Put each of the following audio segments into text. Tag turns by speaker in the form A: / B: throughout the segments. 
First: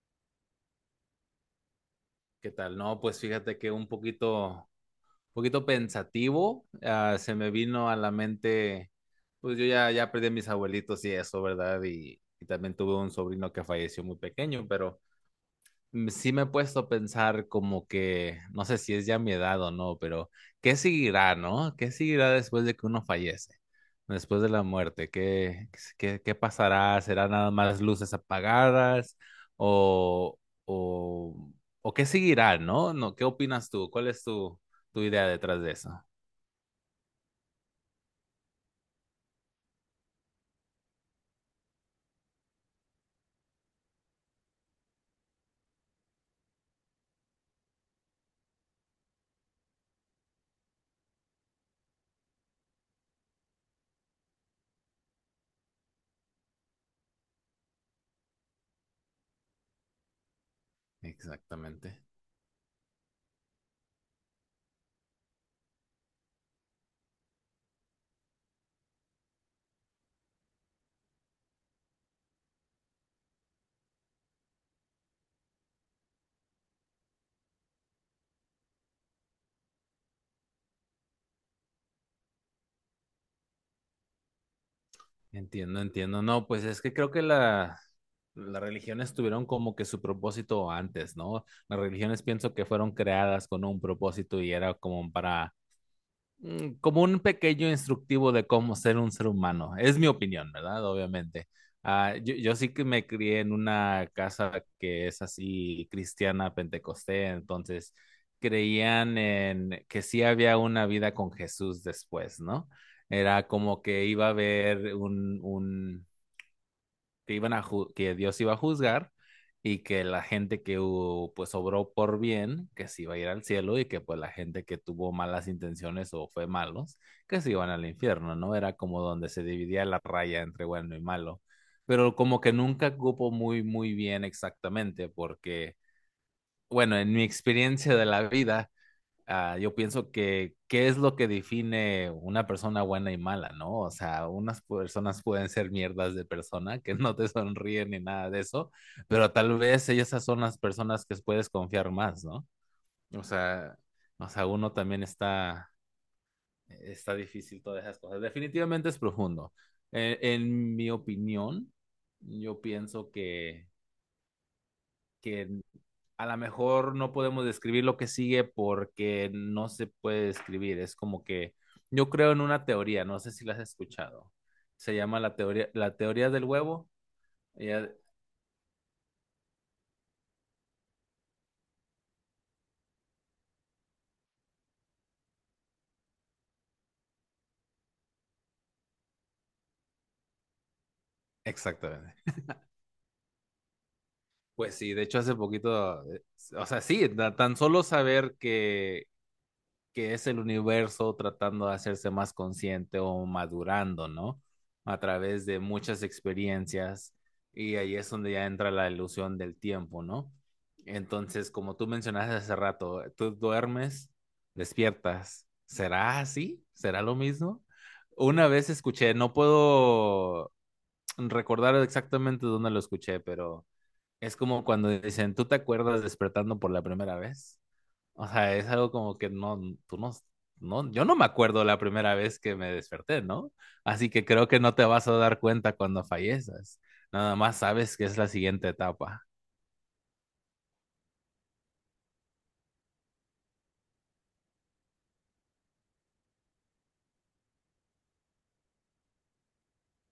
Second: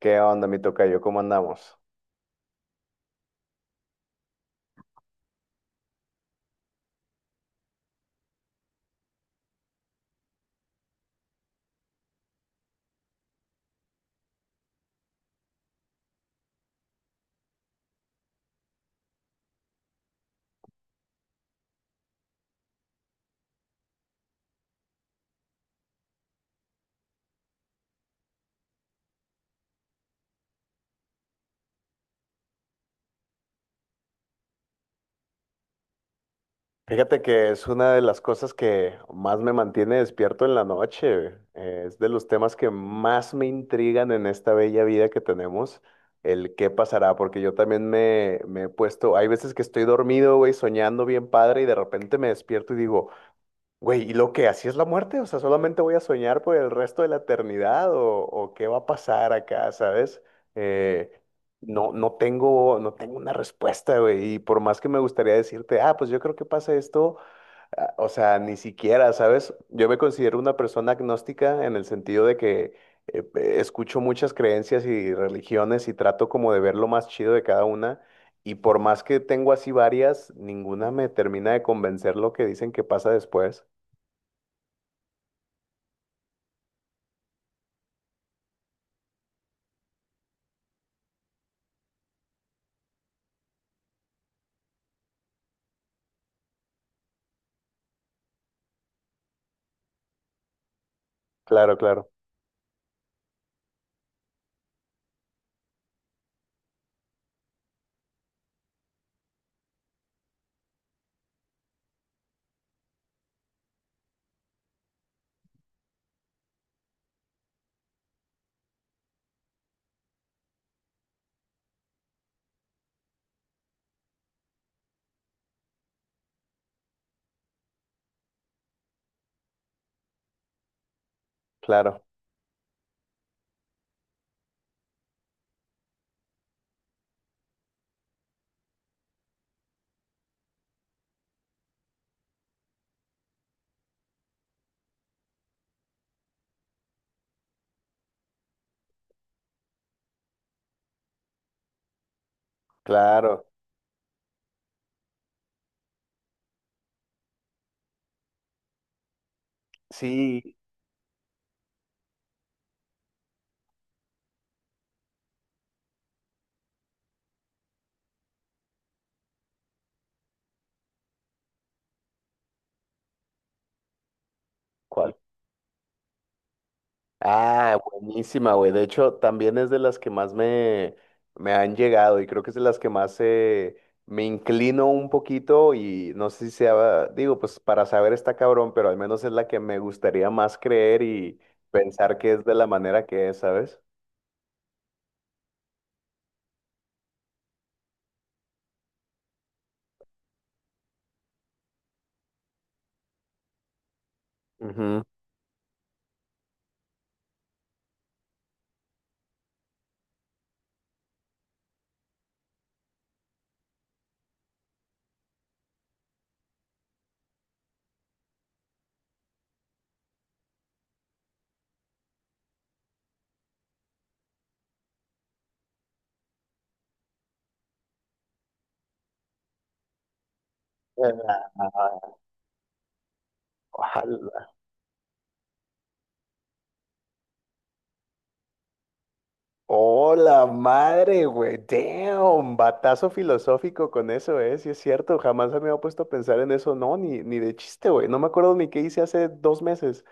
A: ¿Qué onda, mi tocayo? ¿Cómo andamos?
B: ¿Qué tal? No, pues fíjate que un poquito pensativo, se me vino a la mente, pues yo ya perdí a mis abuelitos y eso, ¿verdad? Y también tuve un sobrino que falleció muy pequeño, pero sí me he puesto a pensar como que, no sé si es ya mi edad o no, pero ¿qué seguirá, no? ¿Qué seguirá después de que uno fallece? Después de la muerte, ¿qué pasará? ¿Será nada más luces apagadas? ¿O, o, o qué seguirá, no? No, ¿qué opinas tú? ¿Cuál es tu idea detrás de eso?
A: Fíjate que es una de las cosas que más me mantiene despierto en la noche. Es de los temas que más me intrigan en esta bella vida que tenemos, el qué pasará, porque yo también me he puesto, hay veces que estoy dormido, güey, soñando bien padre y de repente me despierto y digo, güey, ¿y lo que así es la muerte? O sea, solamente voy a soñar por el resto de la eternidad o qué va a pasar acá, ¿sabes? Eh,
B: Exactamente.
A: no tengo una respuesta, güey. Y por más que me gustaría decirte, ah, pues yo creo que pasa esto, o sea, ni siquiera, ¿sabes? Yo me considero una persona agnóstica en el sentido de que escucho muchas creencias y religiones y trato como de ver lo más chido de cada una. Y por más que tengo así varias, ninguna me termina de convencer lo que dicen que pasa después.
B: Entiendo, entiendo. No, pues es que creo que las religiones tuvieron como que su propósito antes, ¿no? Las religiones pienso que fueron creadas con un propósito y era como para, como un pequeño instructivo de cómo ser un ser humano. Es mi opinión, ¿verdad? Obviamente.
A: Claro, claro,
B: Yo sí que me crié en una casa que es así cristiana, pentecostés, entonces creían en que sí había una vida con Jesús después, ¿no? Era como que iba a haber que, que Dios iba a juzgar y que la gente que hubo, pues obró por bien, que se iba a ir al cielo y que pues la gente que tuvo malas intenciones o fue malos, que se iban al infierno, ¿no? Era como donde se dividía la raya entre bueno y malo.
A: claro,
B: Pero como que nunca cupo muy bien exactamente, porque, bueno, en mi experiencia de la vida, yo pienso que qué es lo que define una persona buena y mala, ¿no? O sea, unas personas pueden ser mierdas de persona que no te sonríen ni nada de eso, pero tal vez esas son las personas que puedes confiar más, ¿no? O
A: claro.
B: sea, uno también está, está difícil todas esas cosas. Definitivamente es profundo.
A: Sí.
B: En mi opinión, yo pienso que a lo mejor no podemos describir lo que sigue porque no se puede describir. Es como que yo creo en una teoría, no sé si la has escuchado. Se
A: ¿Cuál?
B: llama la teoría del huevo.
A: Ah,
B: Ella-
A: buenísima, güey. De hecho, también es de las que más me han llegado y creo que es de las que más me inclino un poquito y no sé si sea, digo, pues para saber está cabrón, pero al menos es la que me gustaría más creer y
B: Exactamente.
A: pensar que es de la manera que es, ¿sabes?
B: Pues sí, de hecho hace poquito, o sea, sí, tan solo saber que es el universo tratando de hacerse más consciente o madurando, ¿no? A
A: Ujú.
B: través de muchas experiencias, y ahí es donde ya entra la ilusión del tiempo, ¿no? Entonces, como tú mencionaste hace rato, tú duermes, despiertas. ¿Será así? ¿Será lo mismo? Una vez escuché, no puedo recordar exactamente dónde lo escuché, pero es como cuando dicen, ¿tú te acuerdas despertando por la primera vez? O sea, es algo como que no, tú no, no, yo no me
A: Eh,
B: acuerdo la primera vez que me desperté, ¿no? Así que creo
A: ojalá.
B: que no te vas a dar cuenta cuando fallezas. Nada más sabes que es la siguiente etapa.
A: Hola, madre, güey. Damn, batazo filosófico con eso, ¿eh? Sí es cierto, jamás me había puesto a pensar en eso, no, ni de chiste, güey. No me acuerdo ni qué hice hace dos meses.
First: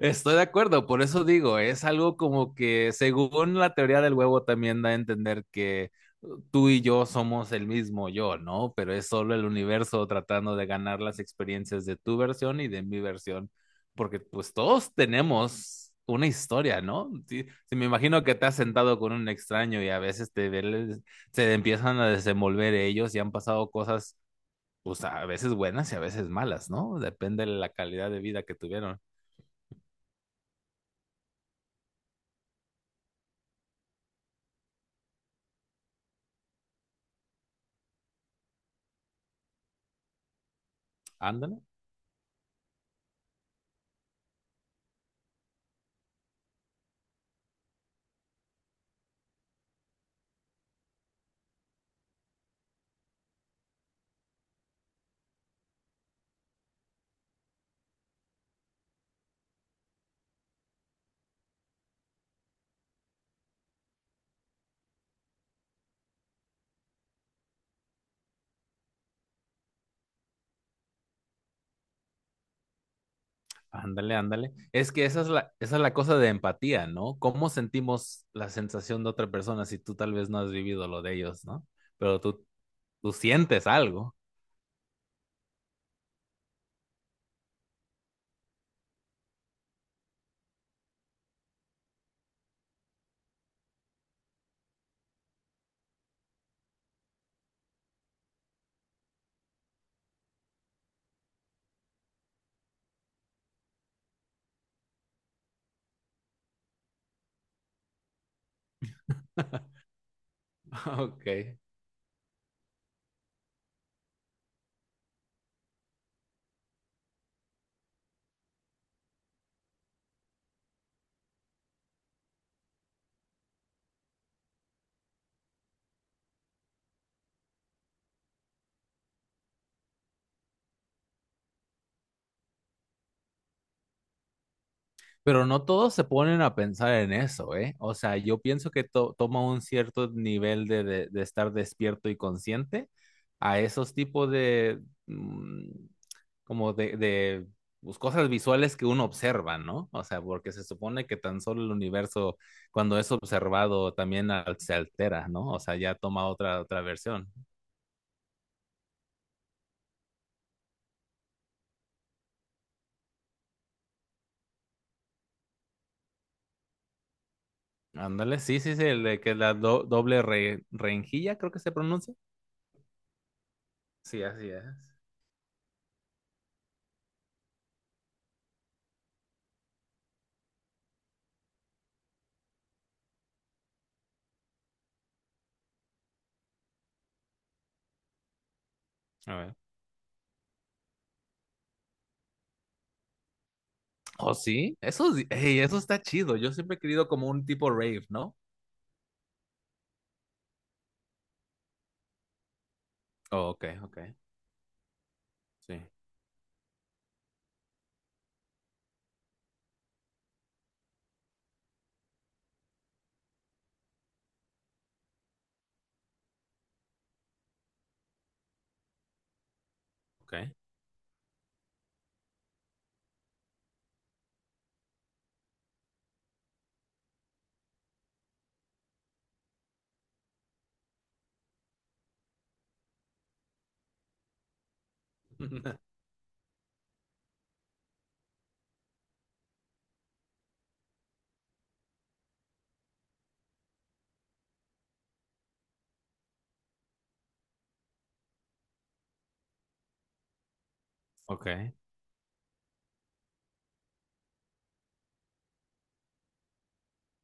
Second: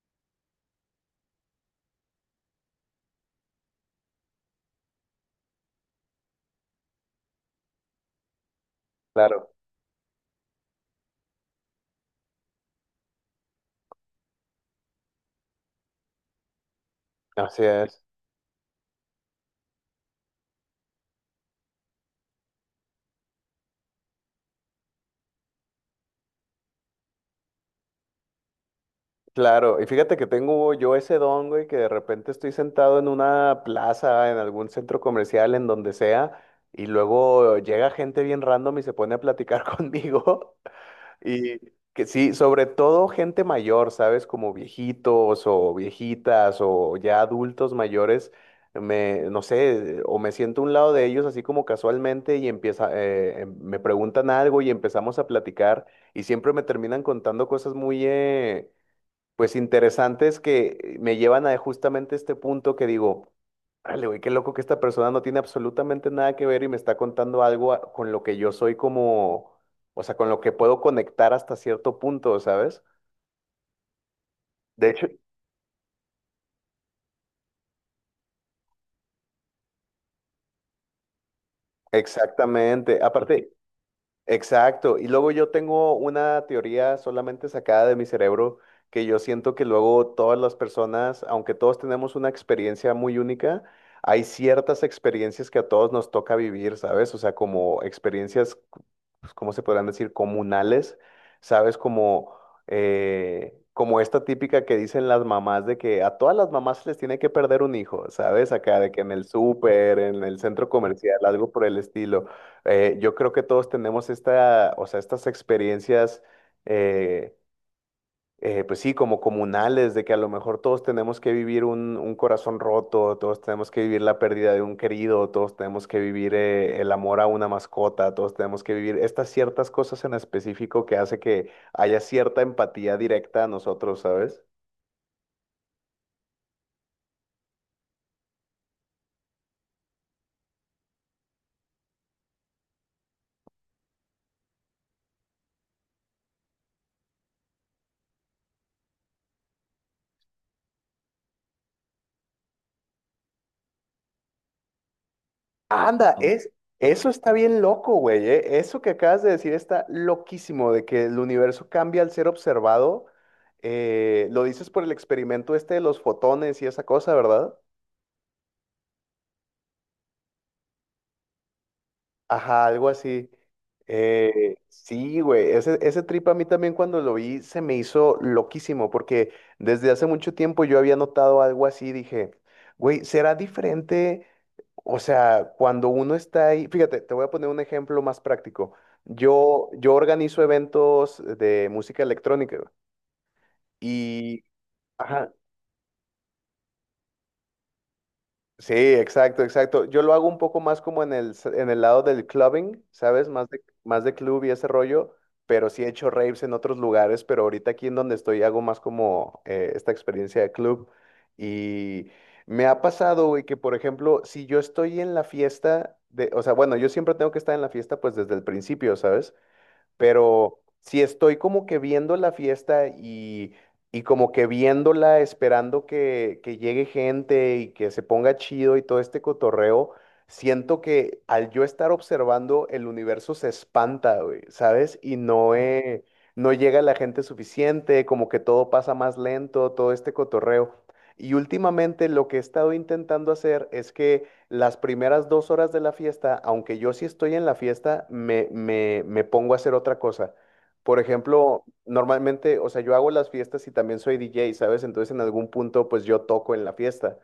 B: Estoy de acuerdo, por eso digo, es algo como que según la teoría del huevo también da a entender que tú y yo somos el mismo yo, ¿no? Pero es solo el
A: Claro,
B: universo tratando de ganar las experiencias de tu versión y de mi versión, porque pues todos tenemos una historia, ¿no? Si,
A: así
B: si me
A: es.
B: imagino que te has sentado con un extraño y a veces se empiezan a desenvolver ellos y han pasado cosas, pues a veces buenas y a veces malas, ¿no? Depende de la calidad de vida que tuvieron.
A: Claro, y fíjate que tengo yo ese don, güey, que de repente estoy sentado en una plaza, en algún centro comercial, en donde sea, y luego llega gente bien random y se pone a platicar conmigo.
B: Ándale.
A: Y que sí, sobre todo gente mayor, ¿sabes? Como viejitos o viejitas o ya adultos mayores, me, no sé, o me siento a un lado de ellos así como casualmente y empieza, me preguntan algo y empezamos a platicar y siempre me terminan contando cosas muy, pues interesantes que me llevan a justamente este punto que digo, órale, güey, qué loco que esta persona no tiene absolutamente nada que ver y me está contando algo con lo que yo soy como, o sea, con lo que puedo conectar hasta cierto punto, ¿sabes?
B: Ándale, ándale.
A: De
B: Es que
A: hecho,
B: esa es la cosa de empatía, ¿no? ¿Cómo sentimos la sensación de otra persona si tú tal vez no has vivido lo de ellos, ¿no? Pero tú,
A: exactamente. Ok.
B: tú
A: Aparte,
B: sientes algo.
A: exacto. Y luego yo tengo una teoría solamente sacada de mi cerebro que yo siento que luego todas las personas, aunque todos tenemos una experiencia muy única, hay ciertas experiencias que a todos nos toca vivir, ¿sabes? O sea, como experiencias pues, ¿cómo se podrán decir? Comunales, ¿sabes? Como, como esta típica que dicen las mamás de que a todas las mamás se les tiene que perder un hijo, ¿sabes? Acá de que en el súper, en el centro comercial, algo
B: Ok.
A: por el estilo. Yo creo que todos tenemos esta, o sea, estas experiencias. eh, pues sí, como comunales, de que a lo mejor todos tenemos que vivir un corazón roto, todos tenemos que vivir la pérdida de un querido, todos tenemos que vivir el amor a una mascota, todos tenemos que vivir estas ciertas cosas en específico que hace que haya cierta empatía directa a nosotros, ¿sabes?
B: Pero no todos se ponen a pensar en eso, ¿eh? O sea, yo pienso que toma un cierto nivel de, de estar despierto y consciente a esos tipos de, mm, como de pues, cosas visuales que uno observa, ¿no? O sea, porque se supone que tan solo el universo, cuando es observado, también se altera, ¿no? O sea, ya
A: Anda, Am-
B: toma
A: es,
B: otra
A: eso
B: versión.
A: está bien loco, güey, eso que acabas de decir está loquísimo, de que el universo cambia al ser observado. Lo dices por el experimento este de los fotones y esa cosa, ¿verdad?
B: Ándale, sí, sí, sí, el de que la doble rejilla, creo que se pronuncia.
A: Ajá, algo así.
B: Sí, así es.
A: Sí, güey, ese trip a mí también cuando lo vi se me hizo loquísimo, porque desde hace mucho tiempo yo había notado algo así, dije, güey, será diferente, o sea, cuando uno está ahí, fíjate, te voy a poner un ejemplo más práctico.
B: A ver.
A: Yo organizo eventos de música electrónica güey,
B: Oh,
A: y,
B: sí, eso,
A: ajá,
B: ey, eso está chido. Yo siempre he querido como un tipo rave, ¿no?
A: sí, exacto, exacto. Yo lo hago un poco más como en en el lado del clubbing, ¿sabes?
B: Oh, ok, ok,
A: Más de club y ese rollo, pero
B: sí,
A: sí he hecho raves en otros lugares, pero ahorita aquí en donde estoy hago más como esta experiencia de club. Y me ha pasado, güey, que por ejemplo, si yo estoy en la fiesta de, o sea, bueno, yo siempre tengo que estar en la fiesta pues desde el principio, ¿sabes?
B: ok.
A: Pero si estoy como que viendo la fiesta y como que viéndola, esperando que llegue gente y que se ponga chido y todo este cotorreo, siento que al yo estar observando, el universo se espanta, güey, ¿sabes? Y no, no llega la gente suficiente, como que todo pasa más lento, todo este cotorreo. Y últimamente lo que he estado intentando hacer es que las primeras dos horas de la fiesta, aunque yo sí estoy en la fiesta, me pongo a hacer otra cosa. Por
B: Ok,
A: ejemplo, normalmente, o sea, yo hago las fiestas y también soy DJ, ¿sabes? Entonces en algún punto, pues yo toco en la fiesta.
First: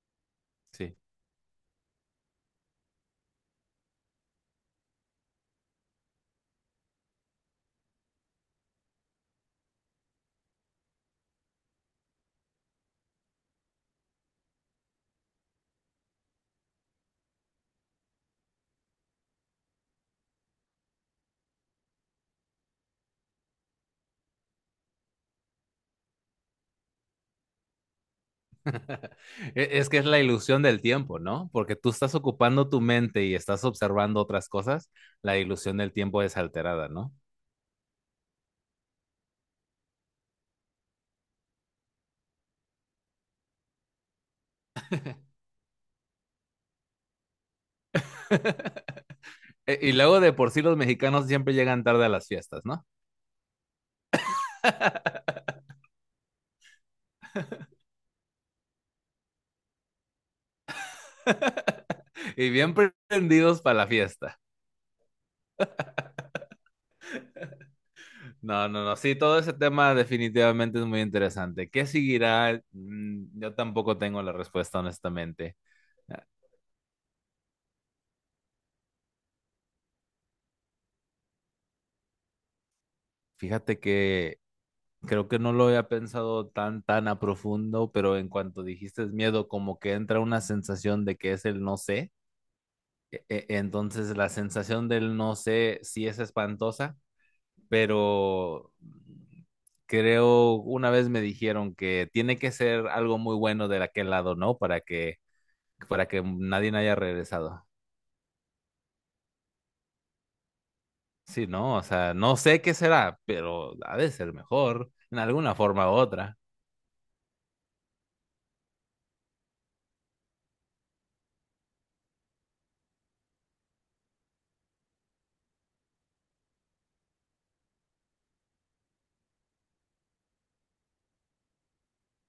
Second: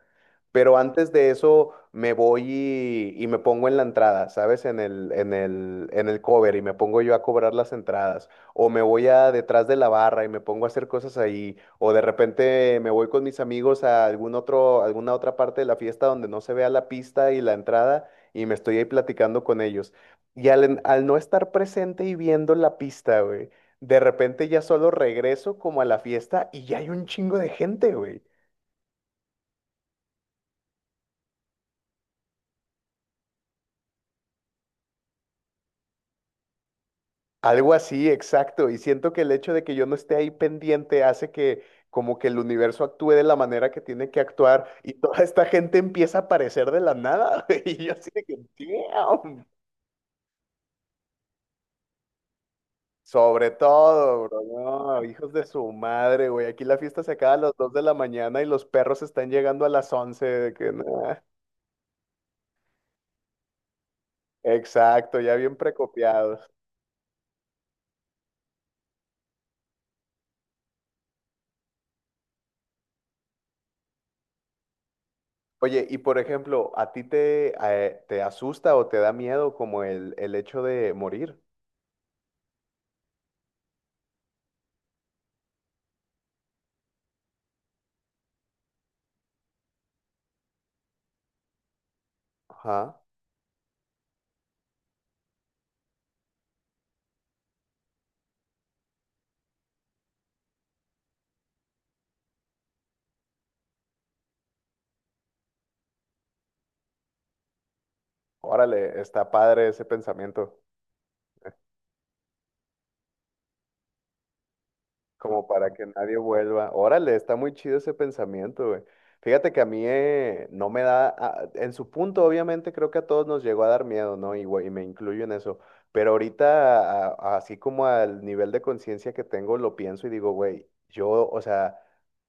A: Pero
B: sí.
A: antes de eso me voy y me pongo en la entrada, ¿sabes? En en el cover y me pongo yo a cobrar las entradas o me voy a detrás de la barra y me pongo a hacer cosas ahí, o de repente me voy con mis amigos a algún otro, alguna otra parte de la fiesta donde no se vea la pista y la entrada y me estoy ahí platicando con ellos. Y al no estar presente y viendo la pista, güey, de repente ya solo regreso como a la fiesta y ya hay un chingo de gente, güey.
B: Es que es la ilusión del tiempo, ¿no? Porque tú estás ocupando tu mente y estás observando otras cosas, la ilusión del tiempo es alterada, ¿no?
A: Algo así, exacto. Y siento que el hecho de que yo no esté ahí pendiente hace que como que el universo actúe de la manera que tiene que actuar y toda esta gente empieza a aparecer de la nada. Güey, y yo así de que, "Damn".
B: Y luego de por sí los mexicanos siempre llegan tarde a las fiestas, ¿no?
A: Sobre todo, bro, no, hijos de su madre, güey. Aquí la fiesta se acaba a las 2 de la mañana y los perros están llegando a las 11 de que, "Nah".
B: Y bien prendidos para la fiesta.
A: Exacto, ya bien precopiados.
B: No, no, no, sí, todo ese tema definitivamente es muy interesante. ¿Qué seguirá? Yo tampoco tengo la respuesta, honestamente.
A: Oye, y por
B: Ah,
A: ejemplo, ¿a ti te asusta o te da miedo como el hecho de morir?
B: Fíjate que creo que no lo había pensado tan a profundo, pero en cuanto dijiste miedo, como que entra una sensación de que es el no sé.
A: Ajá.
B: Entonces la sensación del no sé sí es espantosa, pero creo una vez me dijeron que tiene que ser algo muy bueno de aquel lado, ¿no? Para que nadie haya regresado.
A: Órale, está padre ese pensamiento.
B: Sí, ¿no? O sea, no sé qué será, pero ha de ser mejor en
A: Como
B: alguna
A: para que
B: forma u
A: nadie
B: otra.
A: vuelva. Órale, está muy chido ese pensamiento, güey. Fíjate que a mí no me da, en su punto obviamente creo que a todos nos llegó a dar miedo, ¿no? Y, güey, y me incluyo en eso. Pero ahorita, así como al nivel de conciencia que tengo, lo pienso y digo, güey, yo, o sea,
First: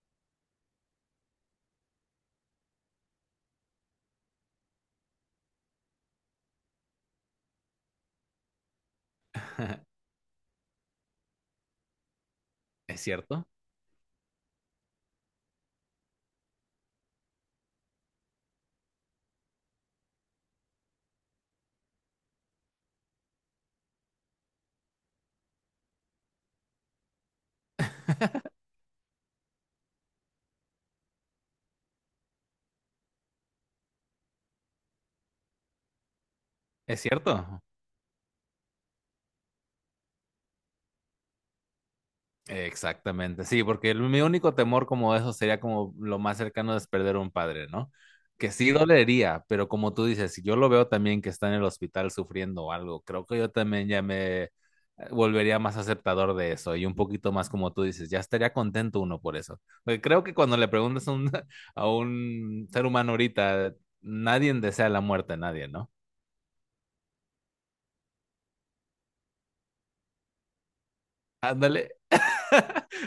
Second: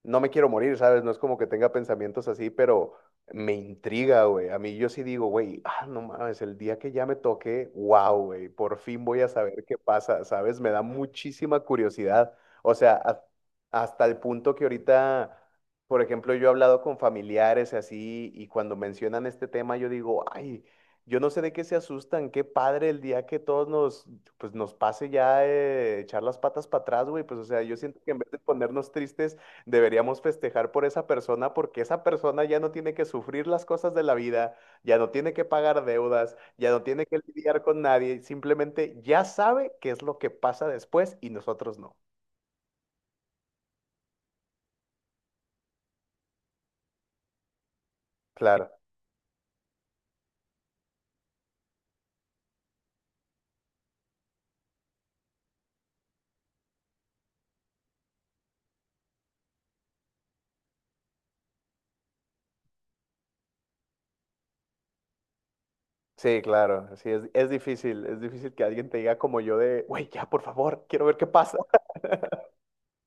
A: no me quiero morir, ¿sabes? No es como que tenga pensamientos así, pero me intriga, güey. A mí yo sí digo, güey, ah, no mames, el día que ya me toque, wow, güey, por fin voy a saber qué pasa, ¿sabes? Me da muchísima curiosidad. O sea,
B: ¿Es cierto?
A: hasta el punto que ahorita, por ejemplo, yo he hablado con familiares y así, y cuando mencionan este tema, yo digo, ay, yo no sé de qué se asustan, qué padre el día que todos nos, pues nos pase ya echar las patas para atrás, güey. Pues, o sea, yo siento que en vez de ponernos tristes, deberíamos festejar por esa persona, porque esa persona ya no tiene que sufrir las cosas de la vida, ya no tiene que pagar deudas, ya no
B: ¿Es
A: tiene que
B: cierto?
A: lidiar con nadie, simplemente ya sabe qué es lo que pasa después y nosotros no.
B: Exactamente, sí, porque mi único temor como eso sería como lo más cercano es perder un padre, ¿no? Que
A: Claro,
B: sí dolería, pero como tú dices, si yo lo veo también que está en el hospital sufriendo o algo, creo que yo también ya me volvería más aceptador de eso y un poquito más como tú dices, ya estaría contento uno por eso. Porque creo que cuando le preguntas a un, a un ser humano ahorita, nadie desea la muerte, a nadie, ¿no?
A: sí, claro, sí, es difícil que alguien te diga como yo de, güey, ya, por favor, quiero ver qué pasa.
B: Ándale,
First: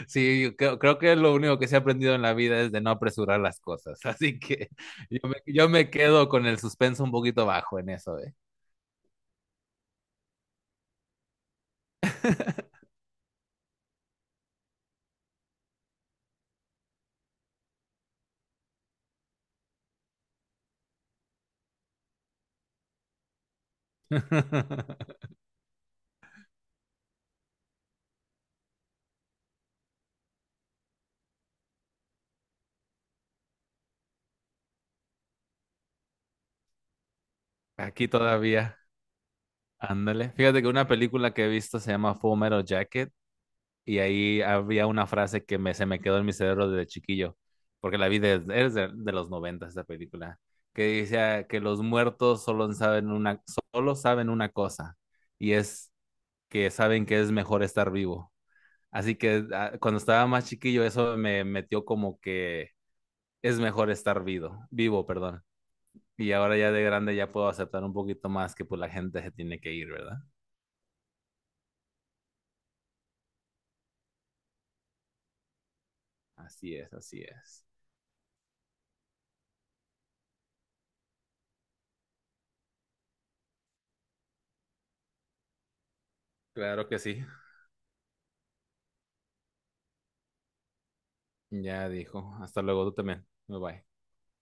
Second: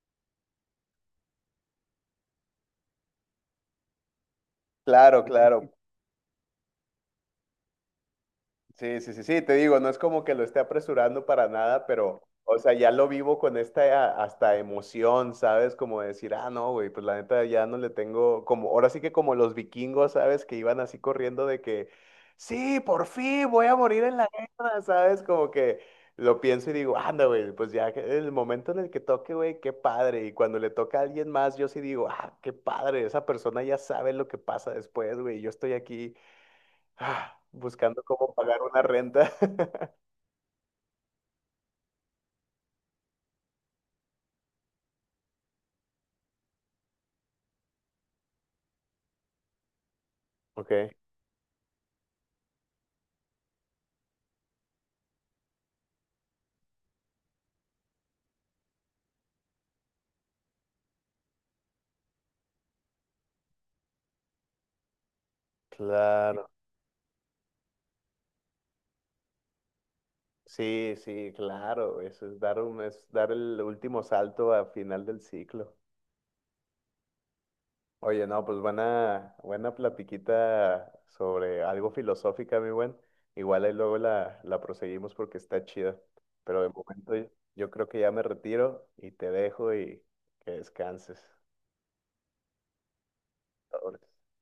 B: sí, yo creo que lo único que se ha aprendido en la vida es de no apresurar las cosas. Así que
A: Claro, claro,
B: yo me quedo con el suspenso un poquito bajo en eso, ¿eh?
A: sí, sí, sí, sí, te digo, no es como que lo esté apresurando para nada, pero, o sea, ya lo vivo con esta hasta emoción, ¿sabes? Como decir, ah, no, güey, pues la neta ya no le tengo, como, ahora sí que como los vikingos, ¿sabes? Que iban así corriendo de que, sí, por fin voy a morir en la guerra, ¿sabes? Como que lo pienso y digo, anda, güey, el momento en el que toque, güey, qué padre. Y cuando le toca a alguien más, yo sí digo, ah, qué padre, esa persona ya sabe lo que pasa después, güey, yo estoy aquí ah, buscando
B: Aquí
A: cómo pagar
B: todavía.
A: una renta.
B: Ándale. Fíjate que una película que he visto se llama Full Metal Jacket y ahí había una frase que se me quedó en mi cerebro desde chiquillo, porque la vi desde, es de los 90 esta película,
A: Ok,
B: que decía que los muertos solo saben una cosa y es que saben que es mejor estar vivo. Así que cuando estaba más chiquillo, eso me metió como que es mejor estar vivo, perdón. Y
A: claro.
B: ahora ya de grande ya puedo aceptar un poquito más que pues la gente se tiene que ir, ¿verdad?
A: Sí, sí, claro. Eso es dar un, es dar el último salto al final del ciclo.
B: Así es, así es.
A: Oye, no, pues buena, buena platiquita sobre algo filosófica, mi buen. Igual ahí luego la proseguimos porque está chida. Pero de
B: Claro que
A: momento
B: sí.
A: yo creo que ya me retiro y te dejo y que descanses.
B: Ya dijo. Hasta luego, tú también. Bye bye.
A: Sobres.